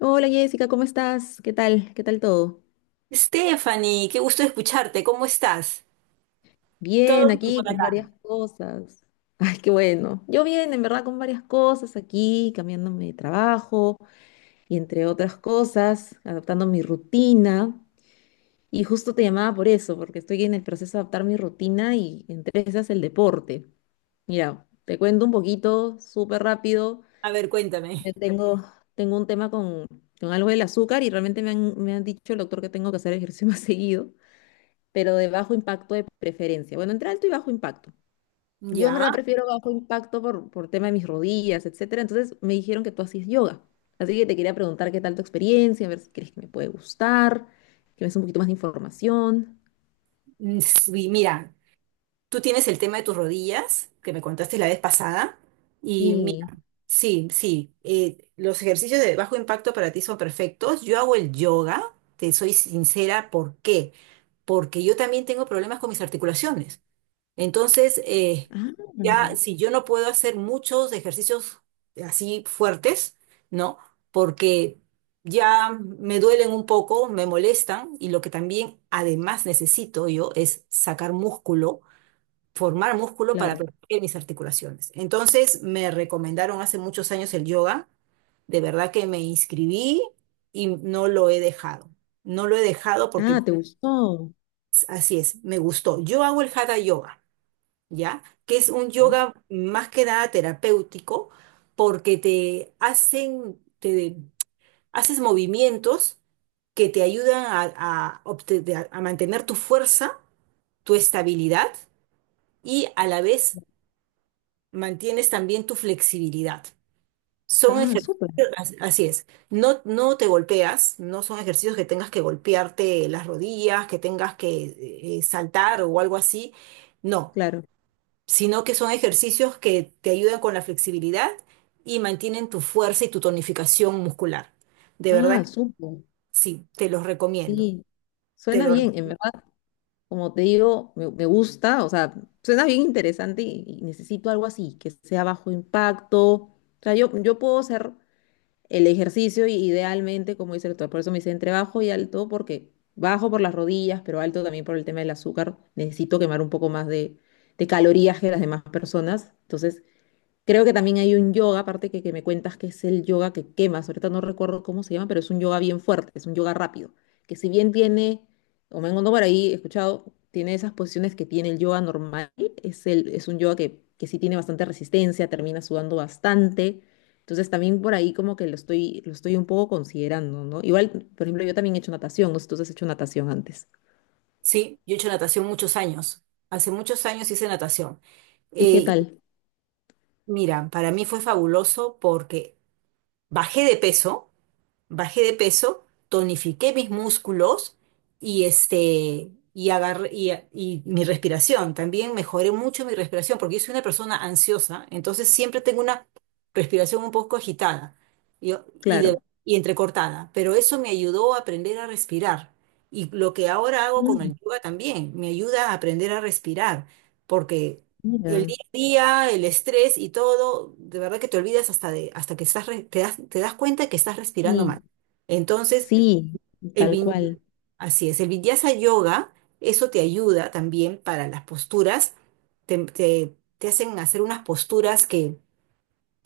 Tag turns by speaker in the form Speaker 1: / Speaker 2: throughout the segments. Speaker 1: Hola Jessica, ¿cómo estás? ¿Qué tal? ¿Qué tal todo?
Speaker 2: Stephanie, qué gusto escucharte. ¿Cómo estás?
Speaker 1: Bien,
Speaker 2: Todo bien por
Speaker 1: aquí con
Speaker 2: acá.
Speaker 1: varias cosas. Ay, qué bueno. Yo bien, en verdad, con varias cosas aquí, cambiándome de trabajo y entre otras cosas, adaptando mi rutina. Y justo te llamaba por eso, porque estoy en el proceso de adaptar mi rutina y entre esas el deporte. Mira, te cuento un poquito, súper rápido.
Speaker 2: A ver,
Speaker 1: Yo
Speaker 2: cuéntame.
Speaker 1: tengo, tengo un tema con algo del azúcar y realmente me han dicho el doctor que tengo que hacer ejercicio más seguido. Pero de bajo impacto de preferencia. Bueno, entre alto y bajo impacto. Yo en verdad
Speaker 2: Ya.
Speaker 1: prefiero bajo impacto por tema de mis rodillas, etcétera. Entonces me dijeron que tú hacías yoga. Así que te quería preguntar qué tal tu experiencia, a ver si crees que me puede gustar, que me des un poquito más de información.
Speaker 2: Sí, mira, tú tienes el tema de tus rodillas, que me contaste la vez pasada. Y mira,
Speaker 1: Sí.
Speaker 2: sí, sí. Los ejercicios de bajo impacto para ti son perfectos. Yo hago el yoga, te soy sincera, ¿por qué? Porque yo también tengo problemas con mis articulaciones. Entonces,
Speaker 1: Ah,
Speaker 2: ya si yo no puedo hacer muchos ejercicios así fuertes, ¿no? Porque ya me duelen un poco, me molestan y lo que también además necesito yo es sacar músculo, formar músculo para
Speaker 1: claro.
Speaker 2: proteger mis articulaciones. Entonces, me recomendaron hace muchos años el yoga. De verdad que me inscribí y no lo he dejado. No lo he dejado porque
Speaker 1: Ah, ¿te gustó?
Speaker 2: así es, me gustó. Yo hago el hatha yoga, ¿ya? Que es un
Speaker 1: ¿No?
Speaker 2: yoga más que nada terapéutico porque te hacen, te haces movimientos que te ayudan a, a mantener tu fuerza, tu estabilidad y a la vez mantienes también tu flexibilidad. Son
Speaker 1: Ah,
Speaker 2: ejercicios,
Speaker 1: súper.
Speaker 2: así es, no, no te golpeas, no son ejercicios que tengas que golpearte las rodillas, que tengas que saltar o algo así, no,
Speaker 1: Claro.
Speaker 2: sino que son ejercicios que te ayudan con la flexibilidad y mantienen tu fuerza y tu tonificación muscular. De verdad,
Speaker 1: Ah,
Speaker 2: que
Speaker 1: súper.
Speaker 2: sí, te los recomiendo.
Speaker 1: Sí.
Speaker 2: Te
Speaker 1: Suena
Speaker 2: lo,
Speaker 1: bien, en verdad. Como te digo, me gusta, o sea, suena bien interesante y necesito algo así, que sea bajo impacto. O sea, yo puedo hacer el ejercicio y idealmente, como dice el doctor, por eso me dice entre bajo y alto, porque bajo por las rodillas, pero alto también por el tema del azúcar. Necesito quemar un poco más de calorías que las demás personas. Entonces, creo que también hay un yoga, aparte que me cuentas que es el yoga que quemas. Ahorita no recuerdo cómo se llama, pero es un yoga bien fuerte, es un yoga rápido. Que si bien tiene, o me encontrado por ahí, he escuchado, tiene esas posiciones que tiene el yoga normal, es un yoga que sí tiene bastante resistencia, termina sudando bastante. Entonces también por ahí como que lo estoy un poco considerando, ¿no? Igual, por ejemplo, yo también he hecho natación, no sé si tú has hecho natación antes.
Speaker 2: sí, yo he hecho natación muchos años. Hace muchos años hice natación.
Speaker 1: ¿Y qué
Speaker 2: Y
Speaker 1: tal?
Speaker 2: mira, para mí fue fabuloso porque bajé de peso bajé de peso, tonifiqué mis músculos y y mi respiración. También mejoré mucho mi respiración porque yo soy una persona ansiosa, entonces siempre tengo una respiración un poco agitada y, y, de-
Speaker 1: Claro.
Speaker 2: y entrecortada, pero eso me ayudó a aprender a respirar. Y lo que ahora hago con
Speaker 1: Mm,
Speaker 2: el yoga también, me ayuda a aprender a respirar, porque el
Speaker 1: mira.
Speaker 2: día a día, el estrés y todo, de verdad que te olvidas hasta de, hasta que estás, te das cuenta que estás respirando mal.
Speaker 1: Sí,
Speaker 2: Entonces,
Speaker 1: sí,
Speaker 2: el
Speaker 1: tal
Speaker 2: vinyasa,
Speaker 1: cual.
Speaker 2: así es, el vinyasa yoga, eso te ayuda también para las posturas, te hacen hacer unas posturas que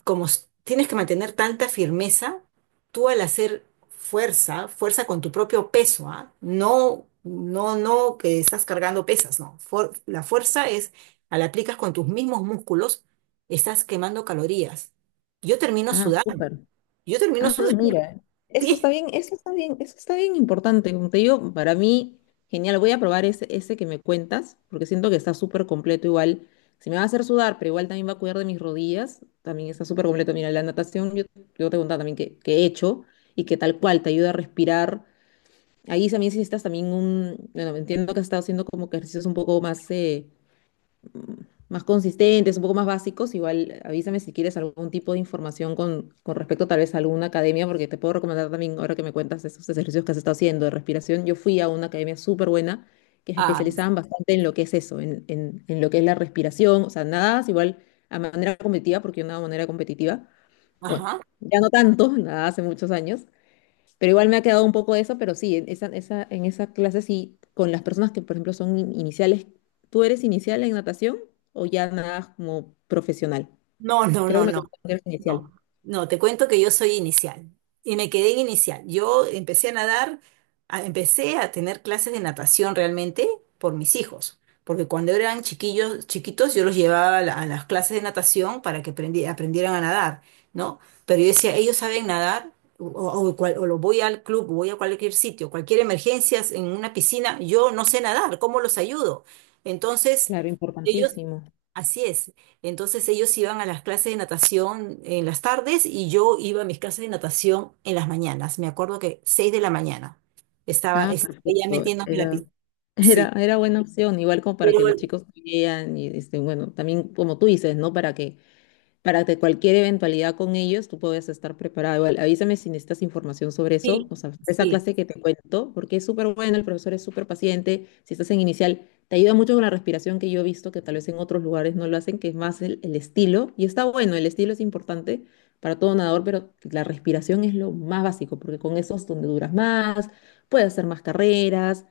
Speaker 2: tienes que mantener tanta firmeza, tú al hacer fuerza con tu propio peso, ¿ah? No, no, no que estás cargando pesas, no. La fuerza es, al aplicas con tus mismos músculos, estás quemando calorías. Yo termino
Speaker 1: Ah,
Speaker 2: sudando,
Speaker 1: súper.
Speaker 2: yo termino
Speaker 1: Ah,
Speaker 2: sudando,
Speaker 1: mira, eso
Speaker 2: sí.
Speaker 1: está bien, eso está bien, eso está bien importante. Como te digo, para mí, genial. Voy a probar ese que me cuentas, porque siento que está súper completo igual. Si me va a hacer sudar, pero igual también va a cuidar de mis rodillas, también está súper completo. Mira, la natación, yo te contaba también que he hecho y que tal cual te ayuda a respirar. Ahí también si necesitas también bueno, entiendo que has estado haciendo como ejercicios un poco más mm, más consistentes, un poco más básicos, igual avísame si quieres algún tipo de información con respecto tal vez a alguna academia, porque te puedo recomendar también, ahora que me cuentas esos ejercicios que has estado haciendo de respiración, yo fui a una academia súper buena que se
Speaker 2: Ah,
Speaker 1: especializaban bastante en lo que es eso, en lo que es la respiración, o sea, nada, igual a manera competitiva, porque yo nadaba de manera competitiva, bueno,
Speaker 2: ajá.
Speaker 1: ya no tanto, nada hace muchos años, pero igual me ha quedado un poco eso, pero sí, en esa clase sí, con las personas que, por ejemplo, son iniciales. ¿Tú eres inicial en natación o ya nadas como profesional?
Speaker 2: No, no,
Speaker 1: Creo
Speaker 2: no,
Speaker 1: que me
Speaker 2: no,
Speaker 1: contaron que eres inicial.
Speaker 2: no, no, te cuento que yo soy inicial y me quedé en inicial. Yo empecé a nadar, empecé a tener clases de natación realmente por mis hijos, porque cuando eran chiquillos, chiquitos, yo los llevaba a, a las clases de natación para que aprendieran a nadar, ¿no? Pero yo decía, ellos saben nadar, o lo voy al club, voy a cualquier sitio, cualquier emergencia en una piscina, yo no sé nadar, ¿cómo los ayudo? Entonces...
Speaker 1: Claro,
Speaker 2: Ellos...
Speaker 1: importantísimo.
Speaker 2: Así es. Entonces ellos iban a las clases de natación en las tardes y yo iba a mis clases de natación en las mañanas. Me acuerdo que 6 de la mañana estaba,
Speaker 1: Ah,
Speaker 2: estaba ya
Speaker 1: perfecto.
Speaker 2: metiéndome en la piscina. Sí,
Speaker 1: Era buena opción, igual como para
Speaker 2: pero
Speaker 1: que los chicos vean y, este, bueno, también como tú dices, ¿no? Para que cualquier eventualidad con ellos tú puedas estar preparado. Igual, avísame si necesitas información sobre eso,
Speaker 2: sí,
Speaker 1: o sea, esa
Speaker 2: sí,
Speaker 1: clase que te cuento, porque es súper buena, el profesor es súper paciente, si estás en inicial, te ayuda mucho con la respiración que yo he visto que tal vez en otros lugares no lo hacen, que es más el estilo, y está bueno, el estilo es importante para todo nadador, pero la respiración es lo más básico, porque con eso es donde duras más, puedes hacer más carreras,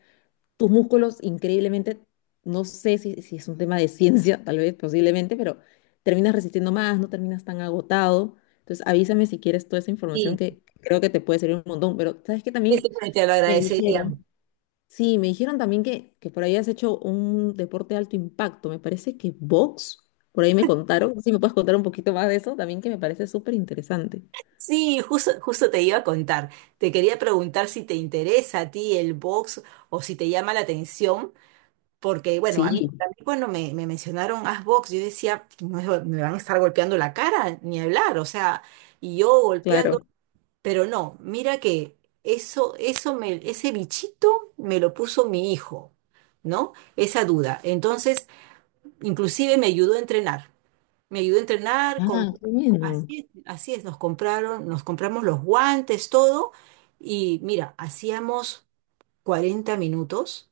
Speaker 1: tus músculos increíblemente, no sé si es un tema de ciencia, tal vez posiblemente, pero terminas resistiendo más, no terminas tan agotado. Entonces avísame si quieres toda esa información
Speaker 2: sí.
Speaker 1: que creo que te puede servir un montón, pero sabes que
Speaker 2: Eso
Speaker 1: también
Speaker 2: sí te lo
Speaker 1: me
Speaker 2: agradecería.
Speaker 1: dijeron, sí, me dijeron también que por ahí has hecho un deporte de alto impacto, me parece que box, por ahí me contaron. No sé si me puedes contar un poquito más de eso, también que me parece súper interesante.
Speaker 2: Sí, justo, justo te iba a contar. Te quería preguntar si te interesa a ti el box o si te llama la atención. Porque, bueno, a mí
Speaker 1: Sí,
Speaker 2: también cuando me mencionaron Asbox, yo decía: "No, eso, me van a estar golpeando la cara, ni hablar, o sea, y yo golpeando",
Speaker 1: claro.
Speaker 2: pero no, mira que eso me, ese bichito me lo puso mi hijo, ¿no? Esa duda. Entonces, inclusive me ayudó a entrenar, me ayudó a entrenar,
Speaker 1: Ah, qué bueno.
Speaker 2: así es, nos compramos los guantes, todo, y mira, hacíamos 40 minutos,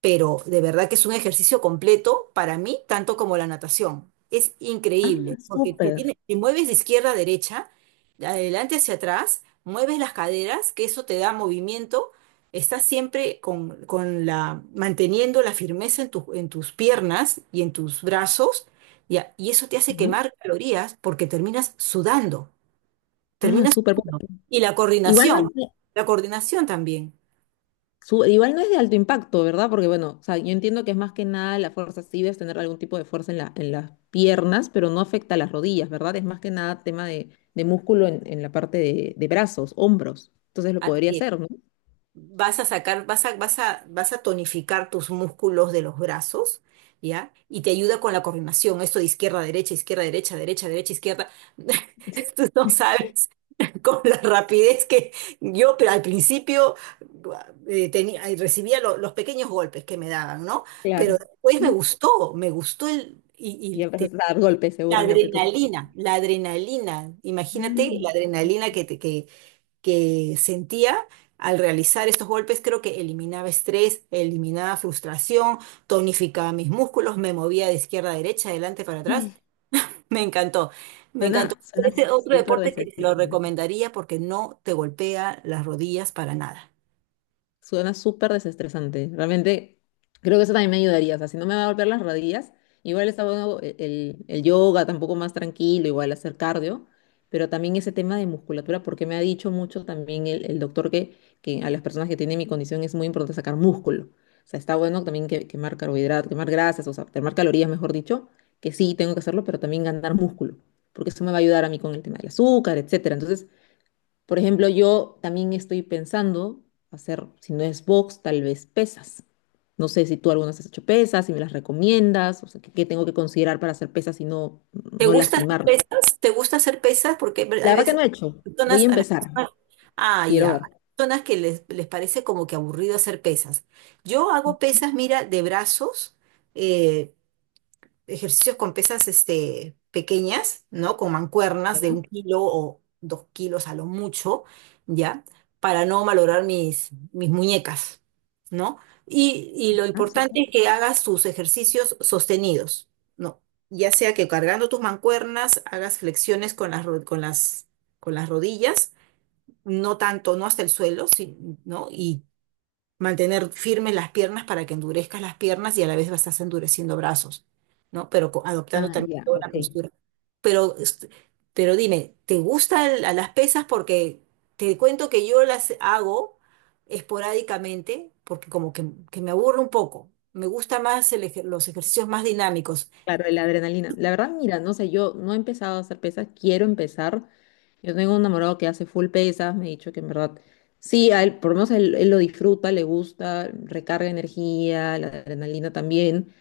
Speaker 2: pero de verdad que es un ejercicio completo para mí, tanto como la natación. Es
Speaker 1: Ah,
Speaker 2: increíble, porque te
Speaker 1: súper.
Speaker 2: tiene, te mueves de izquierda a derecha, de adelante hacia atrás, mueves las caderas, que eso te da movimiento, estás siempre con la, manteniendo la firmeza en, en tus piernas y en tus brazos, y, y eso te hace
Speaker 1: ¿No?
Speaker 2: quemar calorías porque terminas sudando,
Speaker 1: Ah,
Speaker 2: terminas
Speaker 1: súper.
Speaker 2: sudando. Y
Speaker 1: Igual no es
Speaker 2: la coordinación también.
Speaker 1: Igual no es de alto impacto, ¿verdad? Porque bueno, o sea, yo entiendo que es más que nada la fuerza, sí debes tener algún tipo de fuerza en en las piernas, pero no afecta a las rodillas, ¿verdad? Es más que nada tema de músculo en la parte de brazos, hombros. Entonces lo podría
Speaker 2: Así es.
Speaker 1: hacer, ¿no?
Speaker 2: Vas a sacar, vas a tonificar tus músculos de los brazos, ¿ya? Y te ayuda con la coordinación, esto de izquierda, derecha, derecha, derecha, izquierda. Tú no sabes con la rapidez que yo, pero al principio tenía, recibía los pequeños golpes que me daban, ¿no? Pero
Speaker 1: Claro.
Speaker 2: después me gustó el, y
Speaker 1: Y
Speaker 2: te-
Speaker 1: empezaste a dar golpes seguramente tú. también.
Speaker 2: la adrenalina, imagínate la
Speaker 1: Mm.
Speaker 2: adrenalina que te, que sentía al realizar estos golpes, creo que eliminaba estrés, eliminaba frustración, tonificaba mis músculos, me movía de izquierda a derecha, adelante para atrás. Me encantó, me encantó.
Speaker 1: Suena
Speaker 2: Este es otro
Speaker 1: súper
Speaker 2: deporte que te lo
Speaker 1: desestresante.
Speaker 2: recomendaría porque no te golpea las rodillas para nada.
Speaker 1: Suena súper desestresante. Realmente creo que eso también me ayudaría. O sea, si no me va a golpear las rodillas, igual está bueno el yoga, tampoco más tranquilo, igual hacer cardio, pero también ese tema de musculatura, porque me ha dicho mucho también el doctor que a las personas que tienen mi condición es muy importante sacar músculo. O sea, está bueno también quemar carbohidratos, quemar grasas, o sea, quemar calorías, mejor dicho, que sí tengo que hacerlo, pero también ganar músculo, porque eso me va a ayudar a mí con el tema del azúcar, etcétera. Entonces, por ejemplo, yo también estoy pensando hacer, si no es box, tal vez pesas. No sé si tú alguna vez has hecho pesas, si me las recomiendas, o sea, qué tengo que considerar para hacer pesas y
Speaker 2: ¿Te
Speaker 1: no
Speaker 2: gusta hacer
Speaker 1: lastimarme.
Speaker 2: pesas? ¿Te gusta hacer pesas? Porque
Speaker 1: La
Speaker 2: hay
Speaker 1: verdad que
Speaker 2: veces
Speaker 1: no he hecho. Voy
Speaker 2: personas,
Speaker 1: a
Speaker 2: a las
Speaker 1: empezar.
Speaker 2: personas, ah,
Speaker 1: Quiero
Speaker 2: ya,
Speaker 1: ver.
Speaker 2: hay personas que les parece como que aburrido hacer pesas. Yo hago pesas, mira, de brazos, eh, ejercicios con pesas pequeñas, ¿no? Con mancuernas de un
Speaker 1: ¿Ya?
Speaker 2: kilo o 2 kilos a lo mucho, ¿ya? Para no malograr mis, mis muñecas, ¿no? Y lo
Speaker 1: Ah,
Speaker 2: importante
Speaker 1: súper.
Speaker 2: es que hagas tus ejercicios sostenidos, ¿no? Ya sea que cargando tus mancuernas hagas flexiones con las, con las rodillas, no tanto, no hasta el suelo, sí, ¿no? Y mantener firmes las piernas para que endurezcas las piernas y a la vez vas a estar endureciendo brazos, ¿no? Pero adoptando
Speaker 1: Ah,
Speaker 2: también
Speaker 1: ya,
Speaker 2: toda
Speaker 1: ok.
Speaker 2: la postura. Pero, pero dime, ¿te gustan las pesas? Porque te cuento que yo las hago esporádicamente porque como que me aburre un poco. Me gusta más los ejercicios más dinámicos.
Speaker 1: Claro, la adrenalina. La verdad, mira, no sé, yo no he empezado a hacer pesas, quiero empezar. Yo tengo un enamorado que hace full pesas, me ha dicho que en verdad, sí, a él, por lo menos él lo disfruta, le gusta, recarga energía, la adrenalina también.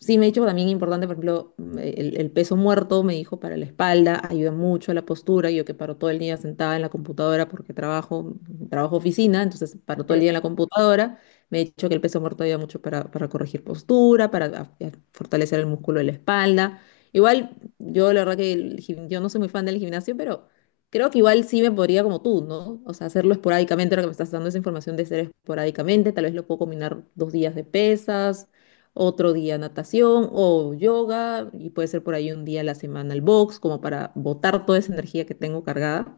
Speaker 1: Sí, me ha dicho también importante, por ejemplo, el peso muerto, me dijo, para la espalda, ayuda mucho a la postura. Yo que paro todo el día sentada en la computadora porque trabajo oficina, entonces paro todo el día en la computadora. Me ha dicho que el peso muerto ayuda mucho para corregir postura, para a fortalecer el músculo de la espalda. Igual, yo la verdad que yo no soy muy fan del gimnasio, pero creo que igual sí me podría como tú, ¿no? O sea, hacerlo esporádicamente, ahora que me estás dando esa información de hacer esporádicamente, tal vez lo puedo combinar dos días de pesas, otro día natación o yoga, y puede ser por ahí un día a la semana el box, como para botar toda esa energía que tengo cargada.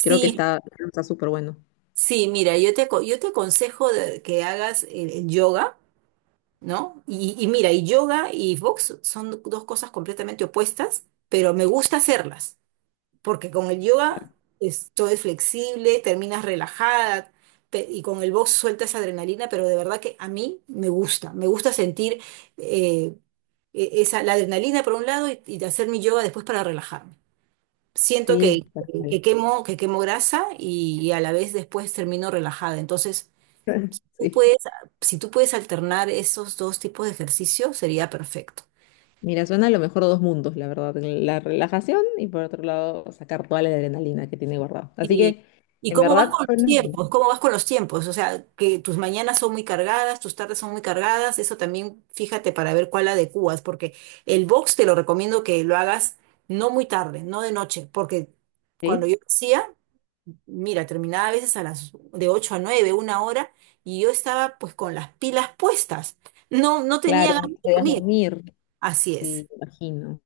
Speaker 1: Creo que está súper bueno.
Speaker 2: sí, mira, yo te, yo te aconsejo que hagas el yoga, ¿no? Y mira, y yoga y box son dos cosas completamente opuestas, pero me gusta hacerlas, porque con el yoga
Speaker 1: Claro.
Speaker 2: es, todo es flexible, terminas relajada, y con el box sueltas adrenalina, pero de verdad que a mí me gusta sentir eh, esa, la adrenalina por un lado y hacer mi yoga después para relajarme. Siento
Speaker 1: Sí, tal cual.
Speaker 2: que quemo grasa y a la vez después termino relajada, entonces tú
Speaker 1: Sí.
Speaker 2: puedes, si tú puedes alternar esos dos tipos de ejercicio, sería perfecto.
Speaker 1: Mira, suena a lo mejor dos mundos, la verdad. La relajación y por otro lado sacar toda la adrenalina que tiene guardado. Así
Speaker 2: ¿Y,
Speaker 1: que, en
Speaker 2: cómo vas
Speaker 1: verdad,
Speaker 2: con los
Speaker 1: suena bien,
Speaker 2: tiempos? ¿Cómo vas con los tiempos? O sea, que tus mañanas son muy cargadas, tus tardes son muy cargadas, eso también fíjate para ver cuál adecuas, porque el box te lo recomiendo que lo hagas no muy tarde, no de noche, porque cuando
Speaker 1: ¿sí?
Speaker 2: yo lo hacía, mira, terminaba a veces a las de 8 a 9 1 hora, y yo estaba pues con las pilas puestas. No, no tenía
Speaker 1: Claro,
Speaker 2: ganas
Speaker 1: no
Speaker 2: de
Speaker 1: te dejas
Speaker 2: dormir.
Speaker 1: dormir.
Speaker 2: Así es.
Speaker 1: Sí, imagino,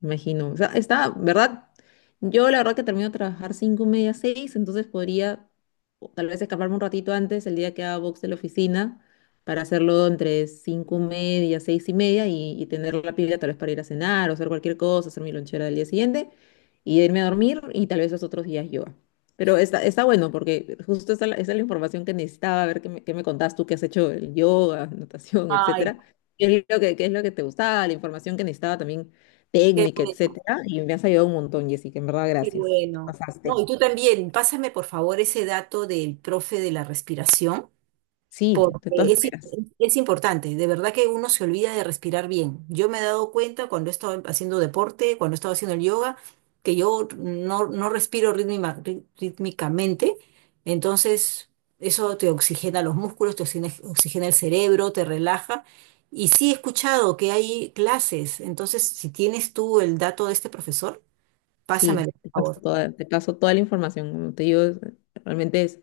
Speaker 1: imagino. O sea, está, ¿verdad? Yo la verdad que termino de trabajar 5:30, 6:00, entonces podría, o tal vez escaparme un ratito antes el día que haga box de la oficina para hacerlo entre 5:30, 6:30, y tener la pila tal vez para ir a cenar o hacer cualquier cosa, hacer mi lonchera del día siguiente y irme a dormir, y tal vez los otros días yoga. Pero está bueno porque justo esa es la información que necesitaba, a ver qué me contás tú, qué has hecho el yoga, natación,
Speaker 2: Ay,
Speaker 1: etcétera. Qué es lo qué es lo que te gustaba, la información que necesitaba también,
Speaker 2: qué
Speaker 1: técnica,
Speaker 2: bueno.
Speaker 1: etcétera. Y me has ayudado un montón, Jessica, en verdad,
Speaker 2: Qué
Speaker 1: gracias. Te
Speaker 2: bueno. No, y
Speaker 1: pasaste.
Speaker 2: tú también, pásame por favor ese dato del profe de la respiración,
Speaker 1: Sí,
Speaker 2: porque
Speaker 1: de todas
Speaker 2: es,
Speaker 1: maneras.
Speaker 2: es importante. De verdad que uno se olvida de respirar bien. Yo me he dado cuenta cuando he estado haciendo deporte, cuando he estado haciendo el yoga, que yo no, no respiro rítmicamente. Entonces, eso te oxigena los músculos, te oxigena, oxigena el cerebro, te relaja. Y sí he escuchado que hay clases. Entonces, si tienes tú el dato de este profesor,
Speaker 1: Sí,
Speaker 2: pásamelo, por favor.
Speaker 1: te paso toda la información. Como te digo, realmente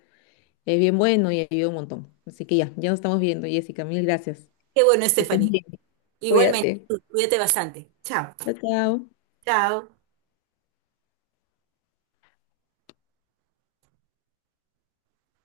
Speaker 1: es bien bueno y ayuda un montón. Así que ya, ya nos estamos viendo, Jessica. Mil gracias.
Speaker 2: Qué bueno,
Speaker 1: Que estés
Speaker 2: Stephanie.
Speaker 1: bien.
Speaker 2: Igualmente,
Speaker 1: Cuídate.
Speaker 2: cuídate bastante. Chao.
Speaker 1: Chao, chao.
Speaker 2: Chao.